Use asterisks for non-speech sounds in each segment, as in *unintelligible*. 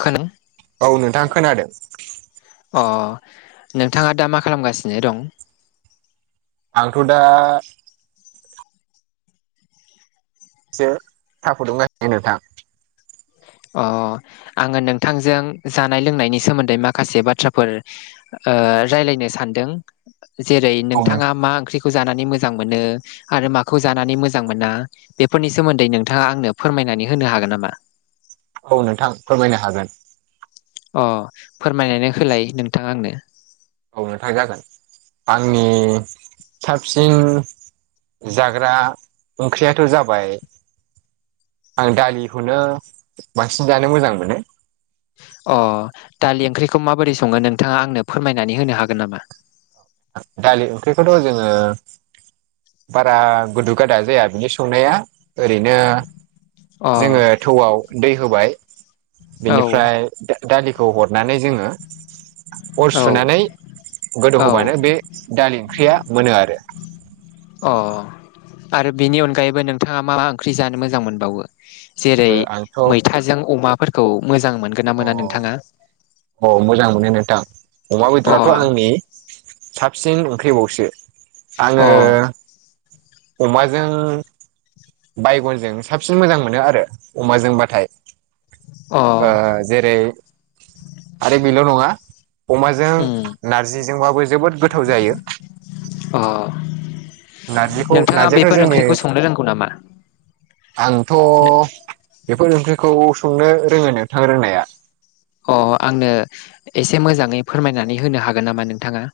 खोनादों औ नोंथां खोनादों अ नोंथाङा दा मा खालामगासिनो दं। आंथ' दा सो सा फुदुंगासिनो नोंथां। अ आङो नोंथांजों जानाय लोंनायनि सोमोन्दै माखासे बाथ्राफोर ओ रायलायनो सानदों जेरै औ नोंथाङा मा ओंख्रि खौ जानानै मोजां मोनो आरो माखौ जानानै मोजां मोना बेफोरनि सोमोन्दै नोंथाङा आंनो फोरमायनानै होनो हागोन नामा? औ नोंथां फोरमायनो हागोन अ फोरमायनानै होलाय नोंथां आंनो। औनोथा जागोन आंनि साबसिन जाग्रा ओंख्रियाथ' जाबाय। आं दालिखौनो बांसिन जानो मोजां मोनो। अ दालि ओंख्रिखौ माबोरै संङो नोंथाङा आंनो फोरमायनानै होनो हागोन नामा? दालि ओंख्रिखौथ' जोङो बारा गुदु गादा जाया बिनि संनाया ओरैनो अ जोङो थौआव दै होबाय औ बिनिफ्राय दा दालिखौ हरनानै जोङो अर औ सुनानै गोदौ होब औ बे दालि ओंख्रिया मोनो आरो। अ आरो बेनि अनगायैबो नोंथाङा मा मा ओंख्रि जानो मोजां मोनबावो। जेरै आंथ' मैथाजों अमाफोरखौ मोजां मोनगोन ना मोना अ नोंथाङा। औ मोजां मोनो नोंथां अमा अ बेदराथ' आंनि साबसिन ओंखैबावसो अ आङो अमाजों बायगनजों साबसिन मोजां मोनो आरो अमाजोंबाथाय। अ ओ जेरै आरो बेल' नङा अमाजों उम नारजिजोंबाबो जोबोद गोथाव जायो। अ नारजिखौ नोंथाङा नारजियाथ' बेफोर जोंनि ओंख्रिखौ संनो रोंगौ नामा? आंथ' बेफोर ओंख्रिखौ संनो रोङो नोंथां रोंनाया। अ आंनो एसे मोजाङै फोरमायनानै होनो हागोन नामा नोंथाङा?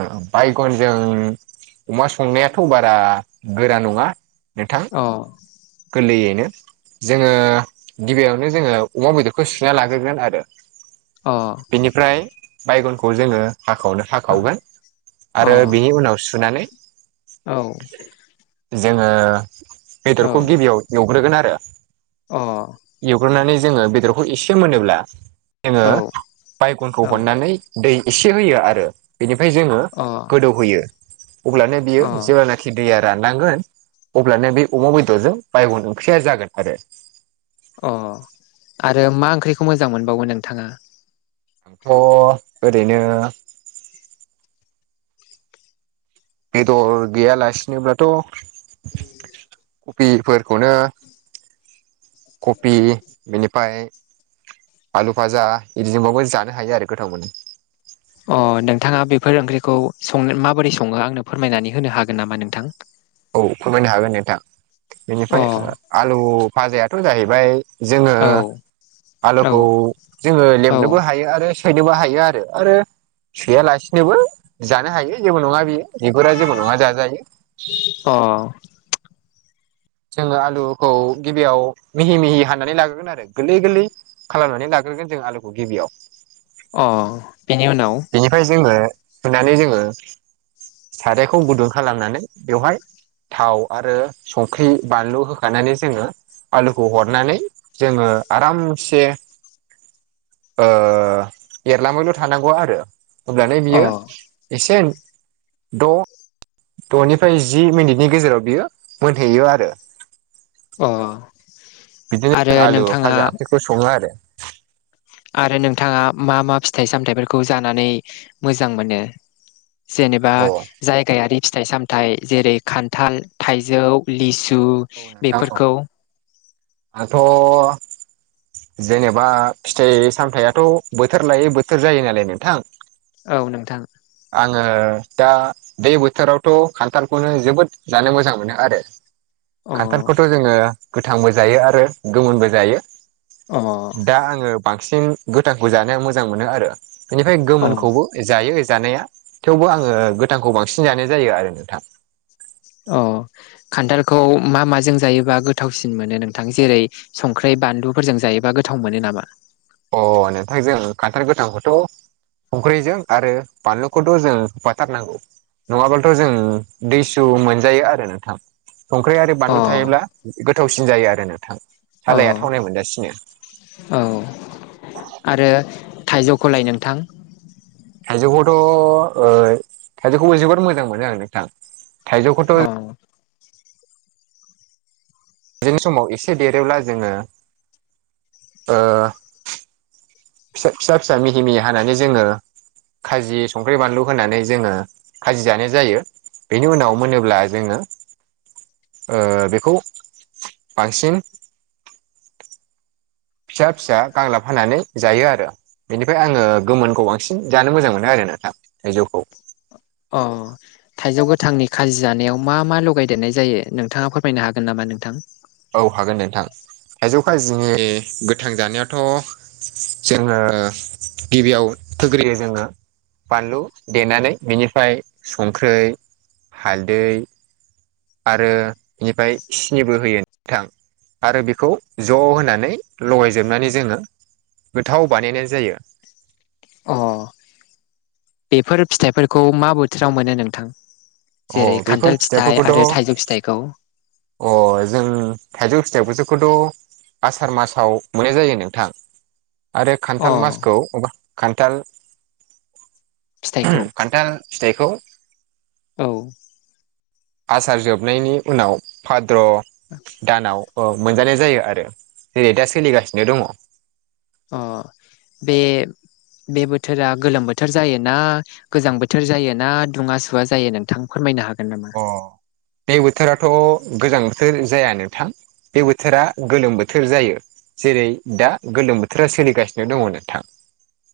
ओ बायगनजों अमा संनायाथ' बारा गोरा नङा नोंथां। औ। गोरलैयैनो। जोङो गिबियावनो जोङो अमा बेदरखौ सुना लाग्रोगोन आरो। अ। बिनिफ्राय बायगनखौ जोङो हाखाववनो हाखावगोन अ आरो बिनि उनाव सुनानै औ। जोङो बेदरखौ औ गिबियाव एवग्रोगोन आरो। अ। एवग्रोननानै जोङो बेदरखौ एसे मोनोब्ला जोङो औ बायगनखौ अ हरनानै दै एसे होयो आरो बेनिफ्राय जोङो गोदौहोयो अब्लानो बियो अ जेब्लाना नोखि दैया राननांगोन अब्लानो बे अमा बेदरजों बायगन ओंख्रिया जागोन आरो अ आरो मा ओंख्रिखौ मोजां मोनबावो नोंथाङा अ ओरैनो बेदर गैयालासिनोब्लाथ कफिफोरखौनो कफि बेनिफाय आलु भाजा इदिजोंबाबो जानो हायो आरो गोथाव मोनो। अ नोंथाङा बेफोर ओंख्रिखौ संनो माबोरै संङो आंनो फोरमायनानै होनो हागोन नामा नोंथां? औ फोरमायनो हागोन दे नोंथां अ बेनिफ्राय ओ आलु फाजायाथ जाहैबाय जोङो औ औ आलुखौ जोङो औ लेमनोबो हायो आरो सि फायनोबो हायो आरो आरो सोयालासिनोबो जानो हायो जेबो नङा बियो बिगुरा जेबो नङा जाजायो अ जोङो आलुखौ गिबियाव मिहि मिहि हाननानै लाग्रोगोन आरो गोलै गोलै खालामनानै लाग्रोगोन जों आलुखौ गिबियाव अ बेनि उनाव बेनिफ्राय जोङो सुनानै जोङो सारायखौ गुदुं खालामनानै बेवहाय थाव आरो संख्रि बानलु होखानानै जोङो आलुखौ हरनानै जोङो आरामसे ओ एरलाबायल थानांगौआ रो अब्लानो अ बियो एसे द दनिफ्राय जि मिनिटनि गेजेराव बियो मोनहैयो आरो अ आरो नोंथाङा संङो आरो आरो नोंथाङा मा मा फिथाइ सामथायाइफोरखौ जानानै मोजां मोनो जेनेबा अ औ जायगायारि फिथाइ सामथायाइ जेरै खान्थाल थाइजौ लिसु औ नोंथां औ बेफोरखौ आंथ जेनेबा फिथाइ सामथायाइआथ बोथोर लायै बोथोर जायो नालाय नोंथां औ नोंथां आंङो दा बे बोथोरावथ खान्थालखौनो जोबोद जानो मोजां मोनो आरो अ खान्थालखौथ जोङो गोथांबो जायो आरो गोमोनबो जायो अ दा आङो बांसिन गोथांखौ जानो मोजां मोनो आरो बेनिफाय अ गोमोनखौबो जायो जानाया थेवबो आङो गोथांखौ बांसिन जानाय जायो आरो नोंथां अ खान्थालखौ मा माजों जायोबा गोथावसिन मोनो नोंथां जेरै संख्रि बानलुफोरजों जायोबा गोथाव मोनो नामा अ नोंथां जों खान्थाल गोथांखौथ संख्रिजों आरो बानलुखौथ जों होफाथारनांगौ नङाबालथ जों दुइसु मोनजायो आरो नोथां संख्रि आरो अ बानलु थायोब्ला गोथावसिन जायो आरो नोंथां अ सालाया थावनाय मोनजासिनो औ आरो थाइजौखौलाय नोंथां थाइजौखौथ ओ थाइजौखौबो जोबोद मोजां मोनो आं नोंथां थाइजौखौथ अ बिनि समाव एसे देरोब्ला जोङो ओ फिसा फिसा मिहि मिहि हानानै जोङो खाजि संख्रि बानलु होनानै जोङो खाजि जानाय जायो बेनि उनाव मोनोब्ला जोङो ओ बेखौ बांसिन फिसा फिसा गांलाब हानानै जायो आरो बेनिफ्राय आङो गोमोनखौ बांसिन जानो मोजां मोनो आरो नोंथां थायजौखौ अ। थाइजौ गोथांनि खाजि जानायाव मा मा लगायदेरनाय जायो नोंथाङा फोरमायनो हागोन नामा नोंथां। औ हागोन नोंथां थाइजौ खाजिनि गोथां जानायाथ'। जोङो गिबियाव थोग्रोयो जोङो। बानलु देनानै बेनिफ्राय संखै हालदै। आरो बेनिफ्राय सिनिबो होयो गोथां। आरो बेखौ ज' होनानै लगायजोबनानै जोङो। गोथाव बानायनाय जायो। अ बेफोर फिथाइफोरखौ मा बोथोराव मोनो नोंथां। अ जेरै बेफोर खान्थाल फिथाइ फिथाइफोरखौथ' आरो थाइजौ फिथाइखौ। अ जों थाइजौ फिथायाइबोसोखौथ'। आसार मासाव मोननाय जायो नोंथां। आरो अ खान्थाल मासखौा खान्थाल फिथाइखौ खान्थाल। फिथाइखौ। औ। आसार जोबनायनि उनाव भाद्र'। ब। दानाव मोनजानाय जायो आरो जेरै दा सोलिगासिनो दङ। अ बे बोथोरा गोलोम बोथोर जायोना। गोजां बोथोर जायो ना दुङा सुवा जायो नोंथां फोरमायनो हागोन नामा। अ बे बोथोराथ' गोजां बोथोर जाया नोंथां। बे बोथोरा गोलोम बोथोर जायो जेरै दा गोलोम बोथोरा सोलिगासिनो दङ नोंथां।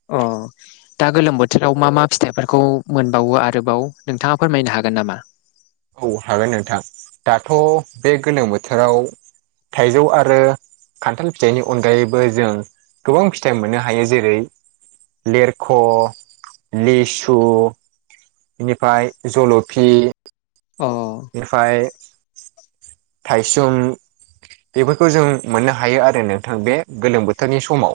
अ। दा गोलोम बोथोराव मा मा फिथाइफोरखौ मोनबावो आरोबाव नोंथाङा फोरमायनो हागोन नामा। औ हागोन नोंथां दाथ' बे गोलोम बोथोराव थाइजौ आरो। खान्थाल फिथाइनि अनगायैबो जों गोबां फिथाइ मोननो हायो जेरै। लिरख' लिसु। बेनिफ्राय जल'फि। अ। बेनिफ्राय थाइसुं। बेफोरखौ जों मोननो हायो आरो नोंथां बे गोलोम बोथोरनि समाव।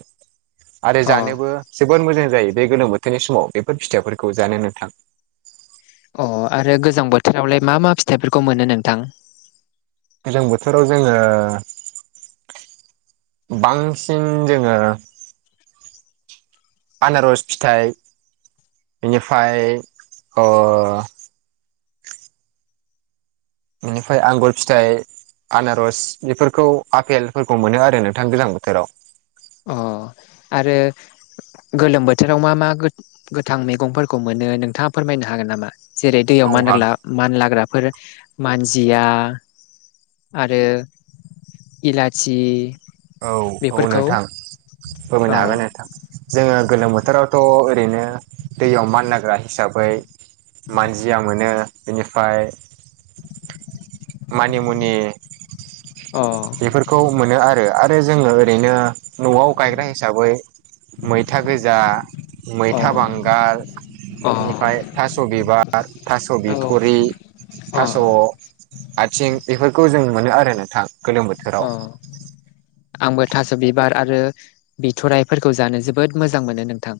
आरो अ जानोबो जोबोोर मोजां जायो बे गोलोम बोथोरनि समाव बेफोर फिथाइफोरखौ जानो नोंथां। अ आरो गोजां बोथोरावलाय मा मा फिथाइफोरखौ मोनो नोंथां। गोजां बोथोराव जोङो बांसिन जोङो। आनारस फिथाइ बेनिफ्राय। बेनिफ्राय आंगुर फिथाइ। आनारस बेफोरखौ आफपेलफोरखौ मोनो आरो नोंथां गोज्लां बोथोराव। अ आरो। गोलोम बोथोराव मा मा गोथां मैगंफोरखौ मोनो नोंथाङा फोरमायनो हागोन नामा। जेरै दैयाव औ मान हाग नाग्ला। मानलाग्राफोर मानजिया आरो। इलाायचि। औ औ नोंथां अ फोरमैनो हागोन नोंथां। जोङो गोलोम बोथोरावथ' ओरैनो दैयाव मानलाग्रा हिसाबै। मानजिया मोनो बेनिफ्राय। मानिमनि अ। बेफोरखौ मोनो आरो आरो जोङो ओरैनो। न'आव गायग्रा हिसाबै मैथा गोजा मैथा अ बांगाल। अ बेनिफ्राय थास' बिबार थास' औ बिथुरि अ थास'। आथिं बेफोरखौ जों मोनो आरो नोंथां गोलोम बो अ। आंबो थास' बिबार आरो बिथ'राइफोरखौ जानो जोबोद मोजां मोनो नोंथां।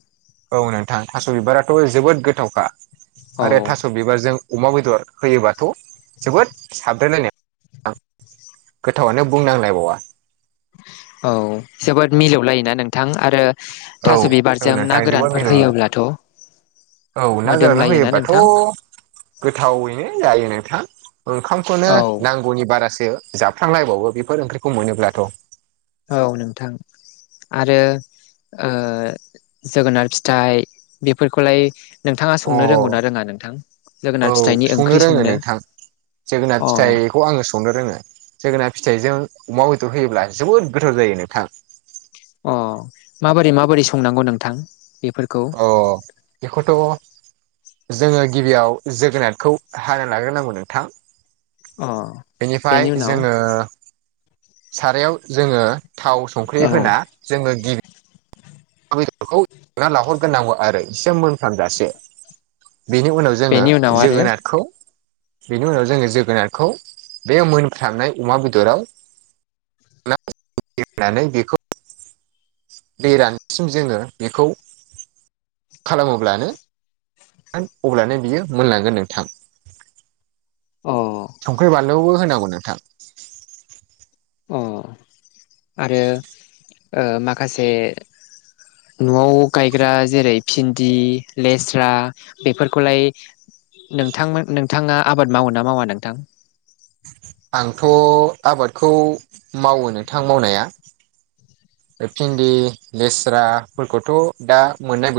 औ नोंथां थास' बिबाराथ' जोबोद गोथावखा आरो औ थास' बिबारजों अमा बेदर होयोबाथ' जोबोद साबद्रोलायनाय *unintelligible* गोथावानो बुंनांलायबावा। औ जोबोद मिलौलायोना नोंथां आरो औ थास' बिबारजों ना थाइजोबो गोरानफोर मिरु होयोब्लाथ' औ ना गोरनानै मोदोमलायोना होयोबाथ' नोंथां गोथावैनो जायो नोंथां ओंखामखौनो औ नांगौनि बारासो जाबफ्र्लांलायबावो बेफोर ओंख्रिखौ मोनोब्लाथ' औ नोंथां। आरो ओ जोगोनार फिथाइ बेफोरखौलाय नोंथाङा अ संनो रोंगौनाा रोङा नोंथां जोगोनार फिथाइनि ओंख्रि संनो? जोगनाथ अ फिथाइ खौ आङो संनो रोङो जोगोना फिथाइजों अमा बेदर होयोब्ला जोबोद गोथाव जायो नोंथां। अ माबोरै माबोरै संनांगौ नोंथां बेफोरखौ? अ बेखौथ' जोङो गिबियाव जोगोनारखौ हा लाग्रोनांगौ नोंथां। अ। बेनिफ्राय बेनि उनाव जोङो सारायाव जोङो थाव संख्रि औ होना जोङो गिबि *unintelligible* बेदरखौ *unintelligible* लाहरग्रोनांगौ आरो एसे मोनफ्रामजासे। बेनि उनाव जोङो बेनि उनाव आरो जोगोनारखौ बेनि उनाव जोङो जोगोनारखौ बे मोनफ्रामनाय अमा बेदराव *unintelligible* सिम जोङो बेखौ खालामोब्लानो अब्लानो बियो मोनलांगोन नोंथां। अ संख्रि बानलुबो होनांगौ नोंथां। अ आरो ओ माखासे न'आव गायग्रा जेरै भिन्दि लेस्रा बेफोरखौलाय नोंथांमोन नोंथाङा आबाद मावो ना मावा नोंथां? आंथ' आबादखौ मावो नोंथां मावनाया। भिन्दि लेस्रा फोरफोरखौथ' दा मोननाय